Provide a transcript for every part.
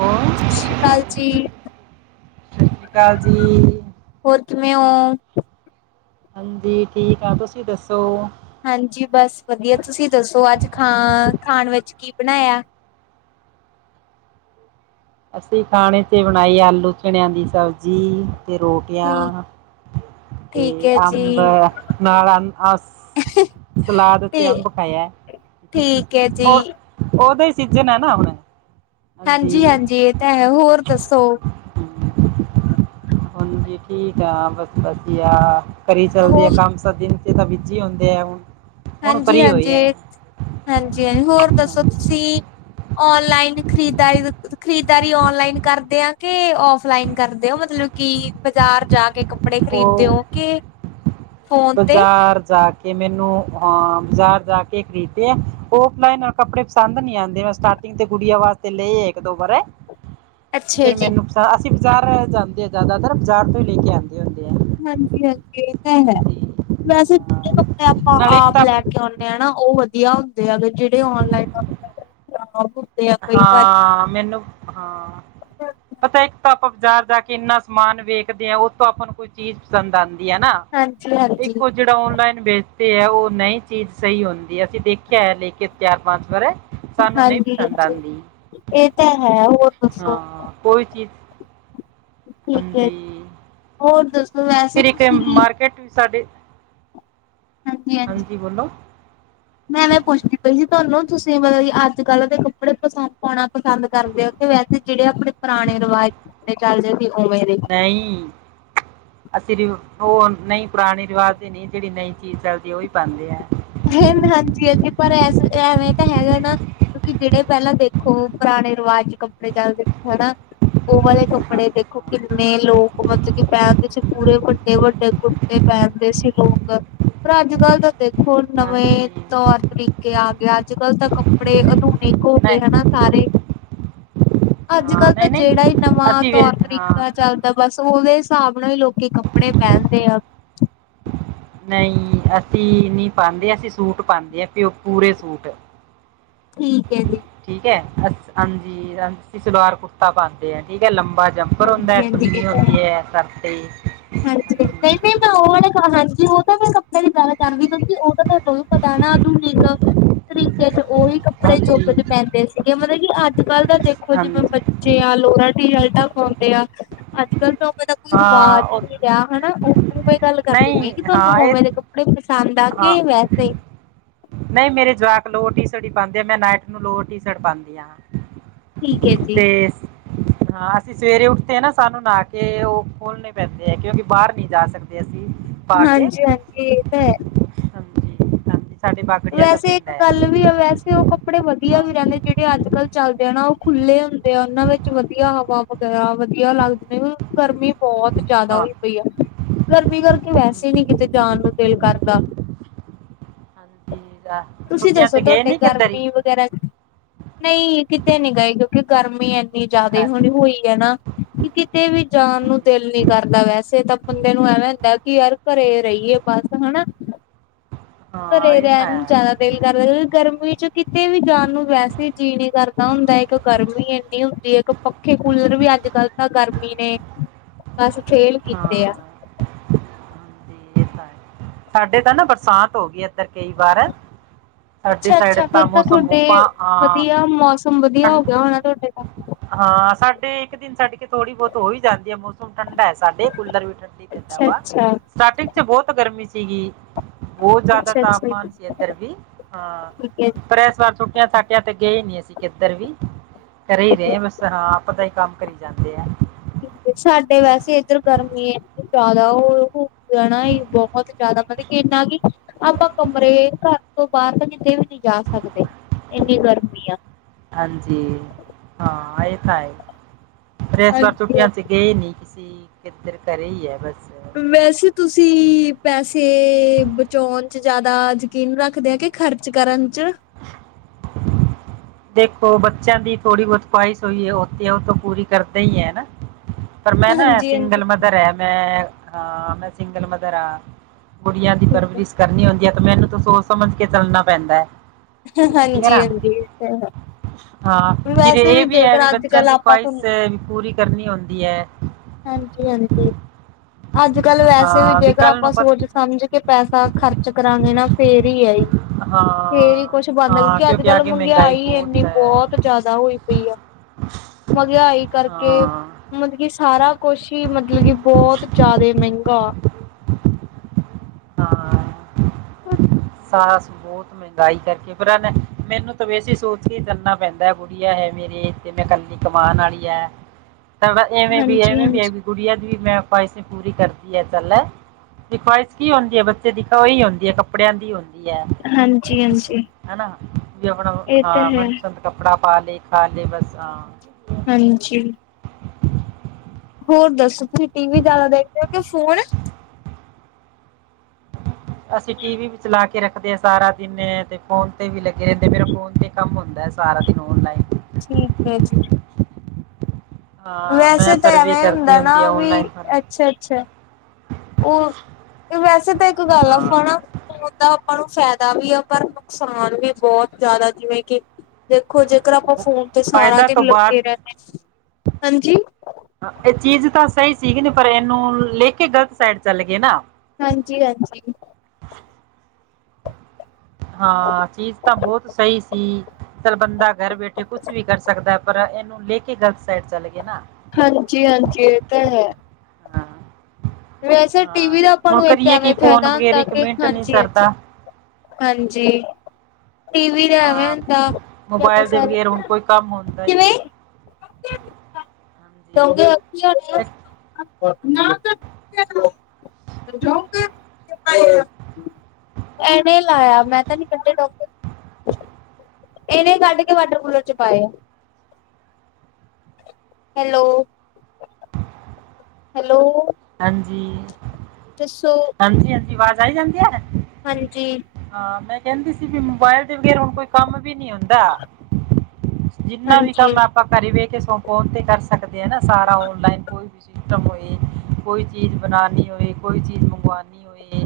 Hello, Sat Sri ਅਕਾਲ ਜੀ- ਸਤਿ ਸ਼੍ਰੀ ਅਕਾਲ ਜੀ। ਹੋਰ ਕਿਵੇਂ ਹੋ ਹਾਂਜੀ ਠੀਕ ਆ ਤੁਸੀਂ ਦੱਸੋ- ਹਾਂਜੀ ਬਸ ਵਧੀਆ ਤੁਸੀਂ ਦੱਸੋ ਅੱਜ ਖਾ ਖਾਣ ਵਿਚ ਕੀ ਬਣਾਇਆ- ਅਸੀਂ ਖਾਣੇ ਤੇ ਬਣਾਈ ਆਲੂ ਚਣਿਆਂ ਦੀ ਸਬਜੀ ਤੇ ਠੀਕ ਰੋਟੀਆਂ- ਤੇ ਠੀਕ ਹੈ ਅੰਬ ਜੀ, ਨਾਲ ਅਸ ਸਲਾਦ ਚ ਤੇ ਅੰਬ ਖਾਇਆ, ਠੀਕ ਹੈ ਜੀ। ਹੋਰ ਉਹਦਾ ਹੀ ਸੀਜਨ ਐ ਨਾ ਹੁਣ ਹਾਂਜੀ। ਹਾਂਜੀ-ਹਾਂਜੀ ਇਹ ਤਾਂ ਹੈ ਹੋਰ ਦੱਸੋ ਹਾਂਜੀ ਠੀਕ ਆ ਬਸ ਵਧੀਆ। ਕਰੀ ਚੱਲਦੇ ਆ ਹੋਰ ਕੰਮ ਸ ਦਿਨ ਚ ਤਾਂ ਬੀਜੀ ਹੁੰਦੇ ਆ ਹੁਣ ਹੁਣ ਫਰੀ ਹੋਏ ਹਾਂਜੀ-ਹਾਂਜੀ, ਆ ਹਾਂਜੀ ਹੋਰ ਦੱਸੋ ਤੁਸੀਂ? ਔਨਲਾਈਨ ਖਰੀਦਦਾਰੀ, ਖਰੀਦਦਾਰੀ ਔਨਲਾਈਨ ਕਰਦੇ ਆ ਕਿ ਔਫਲਾਈਨ ਕਰਦੇ ਆ ਮਤਲਬ ਕੀ ਬਾਜ਼ਾਰ ਜਾ ਕੇ ਕੱਪੜੇ ਖ਼ਰੀਦਦੇ ਓ ਕੇ ਬਜ਼ਾਰ ਜਾ ਕੇ ਕੇ ਮੈਨੂੰ ਅ ਬਜ਼ਾਰ ਜਾ ਕੇ ਖਰੀਦਦੇ ਆ ਔਫਲਾਈਨ ਅ ਕੱਪੜੇ ਪਸੰਦ ਨੀ ਆਂਦੇ ਤੇ ਗੁਡੀਆਂ ਵਾਸਤੇ ਲਏ ਐ ਇੱਕ-ਦੋ ਬਾਰੇ। [inaudible] ਫਿਰ ਜੀ, ਮੈਨੂੰ ਪਸੰ ਅਸੀਂ ਬਜ਼ਾਰ ਜਾਂਦੇ ਆ ਜ਼ਿਆਦਾਤਰ ਬਾਜ਼ਾਰ ਤੋਂ ਈ ਲੇ ਕੇ ਆਂਦੇ ਹੁੰਦੇ ਆ। ਹਾਂਜੀ-ਹਾਂਜੀ ਏ ਤਾਂ ਹੈ, ਹਾਂਜੀ ਵੈਸੇ ਜਿਹੜੇ ਹਾਂ ਆਪਾਂ ਨਾਲੇ ਇੱਕ ਆਪ ਤਾਂ ਲੈ ਕੇ ਓਨੇ ਨਾ ਓ ਵਧੀਆ ਹੁੰਦੇ ਆ ਗੇ ਅ ਜਿਹੜੇ ਔਨਲਾਈਨ ਆ ਕਈ ਵਾਰੀ ਹਾਂ, ਮੈਨੂੰ ਹਾਂ ਪਤਾ ਇੱਕ ਤਾਂ ਆਪਾਂ ਬਾਜ਼ਾਰ ਜਾ ਕੇ ਇੰਨਾ ਸਮਾਨ ਵੇਖਦੇ ਆ ਓਤੋਂ ਆਪਾਂ ਨੂੰ ਕੋਈ ਚੀਜ਼ ਪਸੰਦ ਆਂਦੀ ਆ ਨਾ। ਇੱਕ ਹਾਂਜੀ-ਹਾਂਜੀ। ਉਹ ਜਿਹੜਾ ਔਨਲਾਈਨ ਵੇਚਦੇ ਏ ਓ ਨਈ ਚੀਜ਼ ਸਈ ਹੁੰਦੀ ਅਸੀਂ ਦੇਖਿਆ ਹੈ ਲੇ ਕੇ ਚਾਰ-ਪੰਜ ਵਾਰ। ਸਾਨੂੰ ਨਹੀਂ ਪਸੰਦ ਹਾਂਜੀ-ਹਾਂਜੀ, ਆਂਦੀ ਏ ਤਾਂ ਹੈ ਹੋਰ ਦੱਸੋ? ਹਾਂ, ਕੋਈ ਚੀਜ਼ ਠੀਕ ਐ ਹਾਂਜੀ ਹੋਰ ਦੱਸੋ ਵੈ ਫਿਰ ਇੱਕ ਏ ਮਾਰਕੀਟ ਸਾਡੇ, ਹਾਂਜੀ ਬੋਲੋ ਮੈਂ ਐਵੇੈਂ ਪੁੱਛਦੀ ਪਈ ਸੀ ਤੁਆਨੂੰ ਤੁਸੀਂ ਮਤਲਬ ਕੀ ਅੱਜ-ਕੱਲ ਦੇ ਕੱਪੜੇ ਪਸ ਪਾਉਣਾ ਪਸੰਦ ਕਰਦੇ ਓ ਕਿ ਵੈਸੇ ਜਿਹੜੇ ਆਪਣੇ ਪੁਰਾਣੇ ਰਵਾਜ ਦੇ ਚੱਲਦੇ ਸੀ ਓਵੇਂ ਦੇ। ਨਈ, ਅਸੀਂ ਵੀ ਓ ਨਈ ਪੁਰਾਣੇ ਰਿਵਾਜ਼ ਦੇ ਨੀ ਜਿਹੜੀ ਨਈ ਚੀਜ਼ ਚੱਲਦੀ ਐ ਓਈ ਪਾਂਦੇ ਐ। ਹਾਂਜੀ-ਹਾਂਜੀ, ਪਰ ਐਸ ਐਵੇਂ ਤਾਂ ਹੈਗਾ ਨਾ ਕਿਉਂਕਿ ਜਿਹੜੇ ਪਹਿਲਾਂ ਦੇਖੋ ਹੁਣ ਪੁਰਾਣੇ ਰਿਵਾਜ਼ ਚ ਕੱਪੜੇ ਚੱਲਦੇ ਸੀ ਹਨਾ। ਉਹ ਵਾਲੇ ਹਾਂ, ਕੱਪੜੇ ਦੇਖੋ ਹਾਂ। ਕਿੰਨੇ ਲੋਕ ਮਤਲਬ ਕਿ ਪੈਰਾਂ ਵਿਚ ਪੂਰੇ ਵੱਡੇ-ਵੱਡੇ ਤੇ ਪਹਿਨਦੇ ਸੀ ਲੋਕ ਪਰ ਅੱਜ-ਕੱਲ ਤਾਂ ਦੇਖ ਹੋਰ ਹਾਂਜੀ ਨਵੇਂ ਤੌਰ ਤਰੀਕੇ ਆਗੇ ਅੱਜ-ਕੱਲ ਤਾਂ ਕੱਪੜੇ ਅਦੁਨਿਕ ਹੋ ਗਏ ਨਹੀਂ ਹਨਾ ਸਾਰੇ, ਹਾਂ ਅੱਜ-ਕੱਲ ਤਾਂ ਨਹੀਂ ਜਿਹੜਾ ਈ ਨਹੀਂ ਨਵਾਂ ਅਸੀਂ ਵੇ ਹਾਂ ਤੌਰ-ਤਰੀਕਾ ਚੱਲਦਾ ਬਸ ਉਹਦੇ ਹਿਸਾਬ ਨਾਲ ਈ ਲੋਕੀ ਕੱਪੜੇ ਪਹਿਨਦੇ ਆ। ਨਈ ਅਸੀਂ ਨੀ ਪਾਂਦੇ ਅਸੀਂ ਸੂਟ ਪਾਂਦੇ ਆ ਪਿਓ ਪੂਰੇ ਸੂਟ। ਠੀਕ ਐ ਜੀ। ਠੀਕ ਐ ਅ ਹਾਂਜੀ ਹ ਅਸੀਂ ਸਲਵਾਰ ਕੁੜਤਾ ਪਾਂਦੇ ਆ ਠੀਕ ਐ ਲੰਬਾ ਜਮਾ ਉਪਰ ਹੁੰਦਾ ਹਾਂਜੀ ਹਾਂਜੀ ਇਹ ਚੁੰਨੀ ਤਾਂ ਹੈ ਹੁੰਦੀ ਐ ਸਰ ਤੇ। ਹਾਂਜੀ। ਨਈ-ਨਈ ਮੈਂ ਓ ਵਾਲੇ ਹਾਂਜੀ ਓ ਤਾਂ ਮੈਂ ਕੱਪੜੇ ਦੀ ਗੱਲ ਕਰਦੀ ਕਿਉਂਕਿ ਓ ਤਾਂ ਤੁਆਨੂੰ ਵੀ ਪਤਾ ਨਾ ਕਿੰਨੀ ਕ, ਤਰੀਕੇ ਚ ਓਈ ਕੱਪੜੇ ਚੁੱੱਕ ਕੇ ਹਾਂਜੀ ਪੈਂਦੇ ਸੀਗੇ ਮਤਲਬ ਕਿ ਅੱਜ-ਕੱਲ ਤਾਂ ਦੇਖੋ ਜਿਵੇਂ ਬ ਹਾਂਜੀ ਬੱਚੇ ਆ ਲੋਰਾਂ ਟੀਸ਼ਲਟਾ ਪਾਉਂਦੇ ਆ, ਅੱਜ-ਕੱਲ ਤਾਂ ਓਵੇਂ ਦਾ ਕੋਈ ਹਾਂ ਰਿਵਾਜ਼ ਵੀ ਉਹ ਹਨਾ ਓ ਉਵੇਂ ਗੱਲ ਕਰਦੀ ਨਹੀਂ ਪਈ ਸੀ ਕਿ ਤੁਆਨੂੰ ਹਾਂ ਇਹ ਉਵੇਂ ਦੇ ਕੱਪੜੇ ਪਸੰਦ ਆ ਕੇ ਵੈਸੇ ਨਈ ਮੇਰੇ ਜਵਾਕ ਲੋਰ ਟੀਸ਼ਟ ਈ ਪਾਂਦੇ ਆ ਮੈਂ ਨਾਇਟ ਨੂੰ ਲੋਰ ਟੀ ਸ਼ਰਟ ਪਾਂਦੀ ਆ। ਠੀਕ ਹੈ ਜੀ ਤੇ ਹਾਂ ਅਸੀਂ ਸਵੇਰੇ ਉੱਠਦੇ ਆ ਨਾ ਸਾਨੂੰ ਨਾਹ ਕੇ ਓ ਫੁੱਲ ਪੈਂਦੇ ਐ ਕਿਉਂਕਿ ਬਾਹਰ ਨੀ ਜਾ ਸਕਦੇ ਅਸੀਂ ਪਾ ਕੇ ਹਾਂਜੀ-ਹਾਂਜੀ ਇਹ ਤਾਂ ਹੈ। ਹਾਂਜੀ ਹਾਂਜੀ ਸਾਡੇ ਬਾਗੜੀਆਂ ਦਾ ਵੈਸੇ ਪਿੰਡ ਇੱਕ ਹੈ ਗੱਲ ਵੀ ਆ ਵੈਸੇ ਤੇ ਉਹ ਕੱਪੜੇ ਵਧੀਆ ਹਾਂ ਵੀ ਰਹਿੰਦੇ ਜਿਹੜੇ ਅੱਜ-ਕੱਲ ਚੱਲਦੇ ਆ ਨਾ ਓ ਖੁੱਲ੍ਹੇ ਹੁੰਦੇ ਆ ਓਨਾਂ ਵਿੱਚ ਵਧੀਆ ਹਵਾ, ਓਦਾ ਆ ਵਧੀਆ ਲੱਗਦੇ ਨੇ, ਗਰਮੀ ਬਹੁਤ ਜ਼ਿਆਦਾ ਹਾਂ ਹੋਈ, ਈ ਗਰਮੀ ਕਰਕੇ ਵੈਸੇ ਹੀ ਨੀ ਹਮ, ਕਿਤੇ ਜਾਣ ਨੂੰ ਦਿਲ ਕਰਦਾ। ਹਾਂਜੀ ਆ, ਤੁਸੀਂ ਛੁੱਟੀਆਂ ਦੱਸੋ 'ਚ ਗਏ ਤੁਹਾਡੇ ਨਹੀਂ ਕਿੱਧਰ ਹੀ ਗਰਮੀ ਵੀ, ਨਹੀਂ ਕਿਤੇ ਨੀ ਗਏ ਕਿਉਂਕਿ ਗਰਮੀ ਇੰਨੀ ਜ਼ਿਆਦਾ ਅੱਛਾ, ਹੁਣ ਹੋਈ ਹੈ ਨਾ। ਕਿ ਕਿਤੇ ਵੀ ਜਾਣ ਨੂੰ ਦਿਲ ਨੀ ਹਾਂਜੀ ਕਰਦਾ ਵੈਸੇ ਤਾਂ ਬੰਦੇ ਨੂੰ ਐਵੇਂ ਹੁੰਦਾ ਕਿ ਯਾਰ, ਘਰੇ ਰਹੀਏ ਬਸ ਹਨਾ। ਘਰੇ ਹਾਂ ਇਹ ਤਾਂ ਰਹਿਣ ਨੂੰ ਹੈ ਜ਼ਿਆਦਾ ਦਿਲ ਕਰਦਾ ਕਿਉੰਕਿ ਗਰਮੀ ਚ ਕਿਤੇ ਵੀ ਜਾਣ, ਨੂੰ ਵੈਸੇ ਜੀਅ ਨੀ ਕਰਦਾ ਹੁੰਦਾ ਇੱਕ ਗਰਮੀ ਇੰਨੀ ਹੁੰਦੀ ਇੱਕ ਪੱਖੇ, ਕੂਲਰ ਵੀ ਅੱਜ-ਕੱਲ ਤਾਂ ਗਰਮੀ ਨੇ ਬਸ ਫੇਲ ਹਾਂ ਕੀਤੇ ਆ। ਹਾਂਜੀ ਇਹ ਤਾਂ ਸਾਡੇ ਤਾਂ ਨਾ ਬਰਸਾਤ ਹੋ ਗਈ। ਇਧਰ ਕਈ ਵਾਰ, ਸਾਡੀ ਅੱਛਾ ਸਾਈਡ ਤਾਂ ਮੋਸਮਬੂਪਾ ਅਹ, ਸਭ ਮੌਸਮ ਵਧੀ ਧੀਆ ਹੋ ਗਿਆ ਹੋਣਾ ਤੁਹਾਡੇ ਤਾਂ ਹਾਂ ਸਾਡੇ ਇੱਕ, ਦਿਨ ਛੱਡ ਕੇ ਥੋੜ੍ਹੀ ਬਹੁਤ ਹੋ ਹੀ ਜਾਂਦੀ ਹੈ ਮੌਸਮ ਠੰਢਾ ਹੈ ਸਾਡੇ ਕੂਲਰ ਵੀ ਠੰਡੀ ਦਿੰਦਾ ਅੱਛਾ, ਵਾ ਅੱਛਾ। ਸਟਾਰਟਿੰਗ ਚ ਬਹੁਤ ਗਰਮੀ ਸੀਗੀ। ਬਹੁਤ ਜ਼ਿਆਦਾ ਅੱਛਾ ਅੱਛਾ ਤਾਪਮਾਨ ਸੀ ਇੱਧਰ ਵੀ ਹਾਂ। ਠੀਕ ਹੈ ਪਰ ਇਸ ਵਾਰ ਛੁੱਟੀਆਂ ਛੱਟਿਆ ਤੇ ਗਏ ਨੀ ਅਸੀਂ ਕਿੱਧਰ ਵੀ, ਕਰੇ ਹੀ ਰਹੇ ਬਸ ਹਾਂ ਆਪਦਾ ਹੀ ਕੰਮ ਕਰੀ ਜਾਂਦੇ ਆ। ਜੀ ਸਾਡੇ ਵੈਸੇ ਇੱਧਰ ਗਰਮੀ ਇੰਨੀ ਜ਼ਿਆਦਾ ਉਹ ਰਹਿਣਾ ਹੀ ਬਹੁਤ ਜ਼ਿਆਦਾ ਮਤਲਬ ਕਿ ਇੰਨਾ ਕਿ ਆਪਾਂ ਕਮਰੇ ਘਰ ਤੋਂ ਬਾਹਰ ਤਾਂ ਕਿਤੇ ਵੀ ਨਹੀਂ ਜਾ ਸਕਦੇ ਇੰਨੀ ਗਰਮੀ ਆ। ਹਾਂਜੀ ਹਾਂ ਇਹ ਤਾਂ ਹੈ ਪਰ ਇਸ ਵਾਰ ਹਾਂਜੀ ਛੁੱਟੀਆਂ ਸੀ ਗਏ ਨਹੀਂ ਕਿਸੀ ਏਧਰ ਘਰੇ ਹੀ ਏ ਬਸ ਵੈਸੇ ਤੁਸੀਂ ਪੈਸੇ ਬਚਾਉਣ ਚ ਜ਼ਿਆਦਾ ਜਕੀਨ ਰੱਖਦੇ ਆ ਕਿ, ਖ਼ਰਚ ਕਰਨ ਚ' ਦੇਖੋ ਬੱਚਿਆਂ ਦੀ ਥੋੜ੍ਹੀ ਬਹੁਤ ਖਆਹਿਸ਼ ਹੋਈ ਹੈ ਉਹ ਤੇ ਪੂਰੀ ਕਰਦੇ ਹੀ ਹੈ ਹਨਾ। [unintelligible] ਪਰ ਮੈਂ ਨਾ ਹਾਂਜੀ ਸਿੰਗਲ ਮਦਰ ਹੈ ਮੈਂ ਹਾਂ ਮੈਂ ਸਿੰਗਲ ਮਦਰ ਆ। ਕੁੜੀਆਂ ਦੀ ਠੀਕ ਪਰਵਰਿਸ਼ ਕਰਨੀ ਹੁੰਦੀ ਹੈ ਤੇ ਮੈਨੂੰ ਤਾਂ ਸੋਚ ਸਮਝ ਕੇ ਚੱਲਣਾ ਪੈਂਦਾ ਹੈ। ਠੀਕ ਹੈ ਹਾਂਜੀ, ਨਾ ਹਾਂਜੀ ਇਹ ਤਾਂ ਹੈ। ਹਾਂ ਫਿਰ ਵੈਸੇ ਇਹ ਵੀ ਹੈ ਵੀ ਜੇਕਰ ਅੱਜ ਬੱਚਿਆਂ ਕੱਲ ਦੀ ਆਪਾਂ ਤੁਹਾਨੂੰ ਖਵਾਇਸ਼ ਵੀ ਪੂਰੀ ਕਰਨੀ ਹੁੰਦੀ ਐ ਹਾਂਜੀ, ਹਾਂਜੀ। ਅੱਜ ਕੱਲ ਵੈਸੇ ਵੀ ਹਾਂ ਜੇਕਰ ਕੱਲ ਆਪਾਂ ਨੂੰ ਸੋਚ ਪਤਾ ਸਮਝ ਕੇ ਪੈਸਾ ਖਰਚ ਕਰਾਂਗੇ ਨਾ, ਫੇਰ ਹੀ ਆ ਜੀ ਫੇਰ ਕੁਛ ਬਣਦਾ, ਕਿਉਂਕਿ ਅੱਜ ਕੱਲ ਮਹਿੰਗਾਈ ਇੰਨੀ ਬਹੁਤ ਜਿਆਦਾ ਹੋਈ, ਪਈ ਆ ਮੰਗਿਆਈ ਕਰਕੇ, ਮਤਲਬ ਕੀ ਸਾਰਾ ਕੁਛ ਹੀ ਮਤਲਬ ਕੀ ਬਹੁਤ ਜਾਦੇ ਮਹਿੰਗਾ। ਹਾਂ। ਹ [unintelligible] ਸਾਸ ਬਹੁਤ ਮਹਿੰਗਾਈ ਕਰਕੇ ਪਰ ਐ ਵੈ ਮੈਨੂੰ ਤੇ ਵੈਸੇ ਸੋਚ ਕੇ ਕਰਨਾ ਪੈਂਦਾ ਹੈ ਗੁੱਡੀਆ ਹੈ ਮੇਰੇਤੇ ਮੈਂ ਕੱਲੀ ਕਮਾਨ ਵਾਲੀ ਹੈ ਐਵੇਂ ਵੀ, ਹਾਂਜੀ ਐਵੇਂ ਹਾਂਜੀ ਵੀ ਗੁੱਡੀਆ ਦੀ ਵੀ ਮੈਂ ਖਵਾਇਸ਼ੇ ਪੂਰੀ ਕਰਨੀ ਹੈ ਕਲੇ ਤੇ ਖਵਾਇਸ਼ ਕੀ ਹੁੰਦੀ ਹੈ ਬੱਚੇ ਦੀ ਓਹੀ ਹੁੰਦੀ ਹੈ ਕੱਪੜਿਆਂ ਦੀ ਹੁੰਦੀ ਦੀ ਏ ਹਾਂਜੀ ਹਾਂਜੀ ਹਨਾ ਵੀ ਆਪਣਾ ਇਹ ਤਾਂ ਹਾਂ ਹੈ ਮਨਪਸੰਦ, ਕੱਪੜਾ ਪਾ ਲੇ, ਖਾ ਲੇ ਬਸ ਹਾਂ। ਹਾਂਜੀ। ਹੋਰ ਦੱਸੋ ਤੁਸੀਂ ਟੀ ਵੀ ਜ਼ਿਆਦਾ ਦੇਖਦੇ ਹੋ ਕਿ ਫੋਨ। [unintelligible] ਅਸੀਂ ਟੀ ਵੀ ਵੀ ਚਲਾ ਕੇ ਰੱਖਦੇ ਹਾਂ ਸਾਰਾ ਦਿਨ ਤੇ ਫੋਨ ਤੇ ਵੀ ਲੱਗੇ ਰਹਿੰਦੇ ਮੇਰੇ ਫੋਨ ਤੇ। ਕੰਮ ਹੁੰਦਾ ਹੈ ਸਾਰਾ ਦਿਨ ਆਨਲਾਈਨ ਠੀਕ ਹੈ ਜੀ ਹਾਂ ਮੈਂ ਵੈਸੇ ਤਾਂ ਸਰਵੇ ਐਵੇਂ ਕਰਦੀ ਹੁੰਦਾ ਨਾ ਹੁੰਦੀ ਆ ਵੀ ਆਨਲਾਈਨ ਪਰ ਅੱਛਾ ਅੱਛਾ ਉਹ ਵੈਸੇ ਤਾਂ ਇੱਕ ਗੱਲ ਆ ਹਾਂ ਫਣਾ ਫੋਨ ਦਾ ਆਪਾਂ ਨੂੰ ਫਾਇਦਾ ਵੀ ਆ ਪਰ ਨੁਕਸਾਨ ਵੀ ਬਹੁਤ ਜ਼ਿਆਦਾ ਜਿਵੇਂ ਕਿ ਦੇਖੋ ਜੇਕਰ ਆਪਾਂ ਬੁ- ਫੋਨ ਤੇ ਸਾਰਾ ਫਾਇਦਾ ਤੋਂ ਦਿਨ ਬਾਅਦ ਲੱਗੇ ਰਹਿੰਦੇ ਹਾਂਜੀ ਏ ਚੀਜ਼ ਤਾਂ ਸਈ ਸੀਗੀ ਤੇ ਪਰ ਏਨੂੰ, ਲੇ ਕੇ ਗ਼ਲਤ ਸੈਡ ਚੱਲ ਗਏ ਨਾ। ਹਾਂਜੀ-ਹਾਂਜੀ। ਹਾਂ, ਚੀਜ਼ ਤਾਂ ਬੋਤ ਸਈ ਸੀ। ਚਲ ਬੰਦਾ ਗਰ ਬੈਠੇ ਕੁਛ ਵੀ ਕਰ ਸਕਦਾ ਏ ਪਰ ਏਨੂੰ ਲੈ ਕੇ ਗ਼ਲਤ ਸਾਈਡ ਚੱਲ ਗਏ ਨਾ ਹਾਂਜੀ-ਹਾਂਜੀ ਏ ਤਾਂ ਹੈ। ਹਾਂ ਵੈਸੇ ਟੀ ਹਾਂ ਵੀ ਦਾ ਆਪਾਂ ਹੁਣ ਨੂੰ ਇੱਕ ਕਰੀਏ ਕੀ ਐਵੇਂ ਫੋਨ ਫੈਦਾ ਵਗੈਰਾ ਹੁੰਦਾ ਇੱਕ ਕੇ ਮਿੰਟ ਨਹੀਂ ਹਾਂਜੀ-ਹਾਂਜੀ। ਸਰਦਾ ਹਾਂਜੀ। ਟੀ ਵੀ ਦਾ ਐਵੇਂ ਹਾਂ, ਹੁੰਦਾ ਕੇ ਆਪਾਂ ਮੋਬਾਇਲ ਦੇ ਸਾਰੇ, ਬਗੈਰ ਹੁਣ ਕੋਈ ਕੰਮ ਹੁੰਦਾ ਹੀ ਨਹੀਂ। ਕਿਵੇਂ? ਹਾਂਜੀ, ਹਾਂਜੀ, [unintelligible] [unintelligible] ਏਨੇ ਲਾਏਆ ਮੈਂ ਤਾਂ ਨੀ ਕੱਢੇ ਡਾਕ ਏਨੇ ਕੱਢ ਕੇ ਵਾਟਰ ਕੂਲਰ ਚ ਪਾਏਆ। ਹੈਲੋ। ਹੈਲੋ। ਹਾਂਜੀ। ਦੱਸੋ। ਹਾਂਜੀ-ਹਾਂਜੀ ਵਾਜ਼ ਆਈ ਜਾਂਦੀ ਆ? ਹਾਂਜੀ। ਹਾਂ ਮੈਂ ਕੈਂਦੀ ਸੀ ਵੀ ਮੋਬਾਇਲ ਦੇ ਵਗੈਰ ਹੁਣ ਕੋਈ ਕੰਮ ਵੀ ਨੀ ਐ ਜਿੰਨਾ ਵੀ ਹਾਂਜੀ ਕੰਮ ਆਪਾਂ ਘਰੇ ਵੈ ਕੇ ਫੋਨ ਤੇ ਕਰ ਸਕ ਸਕਦੇ ਆ ਨਾ ਸਾਰਾ ਔਨਲਾਈਨ ਕੋਈ ਵੀ ਸਿਸਟਮ ਹੋਏ। ਕੋਈ ਚੀਜ਼ ਬਣਾਣੀ ਹੋਏ ਕੋਈ ਚੀਜ਼ ਮੰਗਵਾਣੀ ਹੋਏ,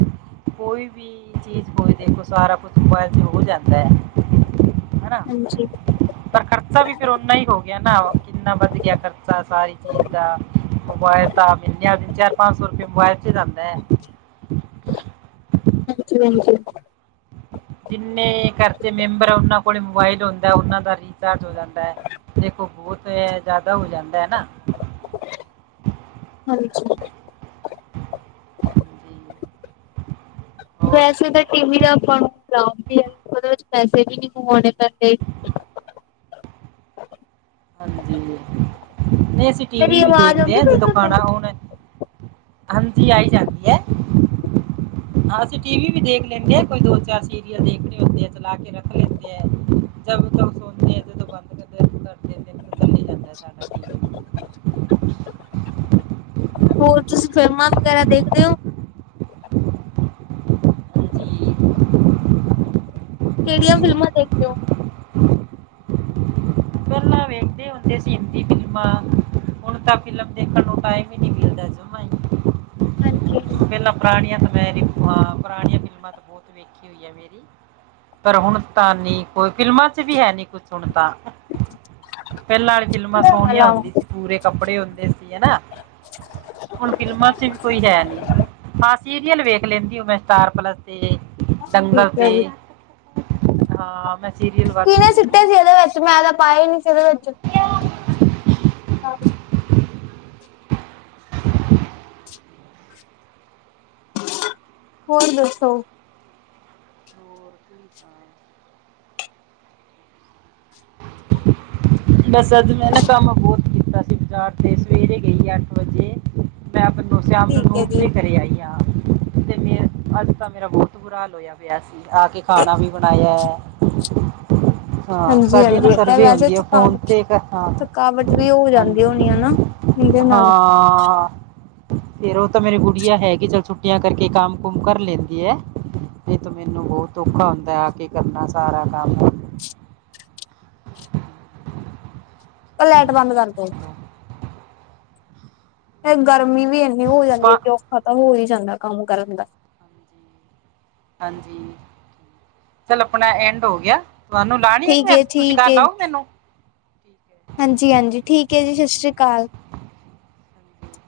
ਕੋਈ ਵੀ ਕੀ ਚੀਜ਼ ਕੋਈ ਦੇਖੋ ਸਾਰਾ ਕੁਛ ਮਬਾਏਲ ਚ ਹੋ ਜਾਂਦਾ ਐ। ਹਨਾ, ਹਾਂਜੀ ਹਾਂਜੀ ਪਰ ਖਰਚਾ ਵੀ ਫੇਰ ਓਨਾ ਈ ਹੋ ਗਿਆ ਨਾ ਕਿੰਨਾ ਵੱਦ ਗਿਆ ਖਰਚਾ ਸਾਰੀ ਚੀਜ਼ ਦਾ, ਮੋਬਾਏਲ ਤਾਂ ਆਪ ਚਾਰ ਪੰਜ ਸੋ ਰੁਪਏ ਮੋਬਾਇਲ ਚ ਈ ਜਾਂਦਾ ਐ। ਹਾਂਜੀ-ਹਾਂਜੀ। ਜਿੰਨੇ ਘਰ ਦੇ ਮੈਂਬਰ ਆ ਓਨਾਂ ਕੋਲੇ ਮੋਬਾਇਲ ਹੁੰਦਾ ਓਨਾਂ ਦਾ ਹੀ ਚਾਰਜ ਹੋ ਜਾਂਦਾ ਐ, ਦੇਖੋ ਬੋਤ ਏ ਜਾਦਾ ਹੋ ਜਾਂਦਾ ਏ ਨਾ ਹਾਂਜੀ। ਜੀ ਹੋਰ ਵੈਸੇ ਤਾਂ ਟੀ ਵੀ ਦਾ ਆਪਾਂ ਨੂੰ, ਰਾਮ ਵੀ ਆ ਓਦੇ ਵਿੱਚ ਪੈਸੇ ਵੀ ਨੀ ਪਵੋਣੇ ਪੈਂਦੇ। ਹਾਂਜੀ, ਨਈ ਅਸੀਂ ਟੀ ਵੀ ਮੇਰੀ ਵੀ ਆਵਾਜ਼ ਦੇਖਦੇ ਆਉਂਦੀ ਆ ਪਈ ਜਦੋਂ ਤੁਹਾਨੂੰ ਖਾਣਾ ਹੁਣ- ਹਾਂਜੀ ਆਈ ਜਾਂਦੀ ਐ, ਆਤੇ ਟੀ ਵੀ ਵੀ ਦੇਖ ਲੈਂਨੇ ਆ ਕੋਈ ਦੋ ਚਾਰ ਸੀਰੀਅਲ ਦੇਖਣੇ ਹੁੰਦੇ ਐ। ਚਲਾ ਕੇ ਰੱਖ ਲੈਂਦੇ ਐ ਜਬ ਤਬ ਸੋਚਦੇ ਐ ਜਦੋਂ ਬੰਦ ਕਰਦੇ ਐ। ਕਰਦੇ ਤੇ ਫੇਰ ਚੱਲੀ ਜਾਂਦਾ ਸਾਡਾ ਟੀਵੀ। ਹੋਰ ਤੁਸੀਂ ਫ਼ਿਲਮਾਂ ਵਗੈਰਾ ਦੇਖਦੇ ਓ? ਹਾਂਜੀ ਕੇੜੀਆਂ ਫਿਲਮਾਂ ਦੇਖਦੇ ਓ? ਪੈਲਾਂ ਵੇਖਦੇ ਹੁੰਦੇ ਸੀ ਹਿੰਦੀ ਫਿਲਮਾਂ। ਹੁਣ ਤਾਂ ਫਿਲਮ ਦੇਖਣ ਨੂੰ ਟਾਇਮ ਈ ਨੀ ਮਿਲਦਾ ਜਮਾ ਈ। ਹਾਂਜੀ। ਪੈਲਾਂ ਪੁਰਾਣੀਆਂ ਤਾਂ ਮੈਂ ਜੀ ਹਾਂ ਪੁਰਾਣੀਆਂ ਫਿਲਮਾਂ ਤਾਂ ਬੋਤ ਵੇਖੀਆ ਹੋਈ ਆ। ਮੇਰੀ ਪਰ ਹੁਣ ਤਾਂ ਨੀ ਕੋਈ ਫਿਲਮਾਂ ਚ ਵੀ ਹੈ ਨੀ ਕੁਛ ਹੁਣ ਤਾਂ। ਪੈਲਾਂ ਆਲੀ ਫਿਲਮਾਂ ਸੋਣੀਆਂ ਹੁੰਦੀ ਸੀ ਪੂਰੇ ਕੱਪੜੇ ਹੁੰਦੇ ਸੀ ਹੈ ਨਾ। ਹੁਣ ਫਿਲਮਾਂ ਚ ਵੀ ਕੋਈ ਹੈ ਨੀ ਹਾਂ ਸੀਰੀਅਲ ਵੇਖ ਲੈਂਦੀ ਉ ਮੈਂ ਸਟਾਰ ਪਲੱਸ। ਤੇ ਡੰਗਲ ਤੇ ਹਾਂ ਮੈਂ ਸੀਰੀਅਲ ਵੱਧ ਕੁੱਟੇ ਸੀ ਏਦੇ ਵਿੱਚ ਮੈਂ ਤਾਂ ਪਾਇਆ ਹੀ ਨੀ ਸੀ ਓਦੇ ਵਿੱਚ। ਹੋਰ ਦੱਸੋ! ਹੋਰ ਕੀ ਹਾਂ। ਬਸ ਅੱਜ ਮੈਂ ਨਾ ਕੰਮ ਬੌਤ ਕੀਤਾ ਸੀ, ਬਾਜ਼ਾਰ ਤੇ ਸਵੇਰੇ ਗਈ ਅੱਠ ਵਜੇ। ਮੈਂ ਆਪ ਦੋਸਮ ਨੂੰ ਠੀਕ ਹੈ ਨੋਕ ਦੇ ਜੀ ਘਰੇ ਆਈ ਆਂ। ਤੇ ਮੇਰ-ਅੱਜ ਤਾਂ ਮੇਰਾ ਬਹੁਤ ਬੁਰਾ ਹਾਲ ਹੋਇਆ ਪਿਆ ਸੀ, ਆ ਕੇ ਖਾਣਾ ਵੀ ਬਣਾਇਆ। ਹਾਂ! ਹਾਂਜੀ ਸਾਡੀ ਨਾ ਹਾਂਜੀ ਤਾਂ ਸਰਵੇ ਵੈਸੇ ਹੁੰਦੀ ਆ ਫੋਨ ਥਕਾਵਟ 'ਤੇ ਕ - ਹਾਂ, ਥਕਾਵਟ ਵੀ ਹੋ ਜਾਂਦੀ ਹੋਣੀ ਆ ਨਾ ਹਾਂਜੀ। ਇਹਦੇ ਨਾਲ ਹਾਂ। ਫੇਰ ਓ ਤਾਂ ਮੇਰੀ ਗੁੜੀਆ ਹੈਗੀ, ਚੱਲ ਛੁੱਟੀਆਂ ਕਰਕੇ ਕੰਮ ਕੁਮ ਕਰ ਲੇਤੀ ਹੈ। ਨੀ ਤੇ ਮੈਨੂੰ ਬੋਤ ਔਖਾ ਹੁੰਦੈ, ਆ ਕੇ ਕਰਨਾ ਸਾਰਾ ਕੰਮ। ਓ ਲੈਟ ਬੰਦ ਕਰ ਦੋ। ਫੇਰ ਗਰਮੀ ਵੀ ਇੰਨੀ ਹੋ ਜਾਂਦੀ ਏ ਪਾ ਕਿ ਔਖਾ ਤਾਂ ਹੋ ਹੀ ਜਾਂਦੈ ਕੰਮ ਕਰਨ ਦਾ। ਹਾਂਜੀ ਹਾਂਜੀ! ਚੱਲ ਆਪਣਾ ਐਂਡ ਹੋ ਗਿਆ! ਤੁਆਨੂੰ ਲਾਣੀ ਏ ਕਿ ਠੀਕ ਫੇਰ? ਹੈ ਤੁਸੀਂ ਕਾਲ ਆਓ ਮੈਨੂੰ। ਠੀਕ ਹੈ ਹਾਂਜੀ-ਹਾਂਜੀ! ਠੀਕ ਏ ਜੀ, ਸਾਸ਼੍ਰੀਕਾਲ। ਹਾਂਜੀ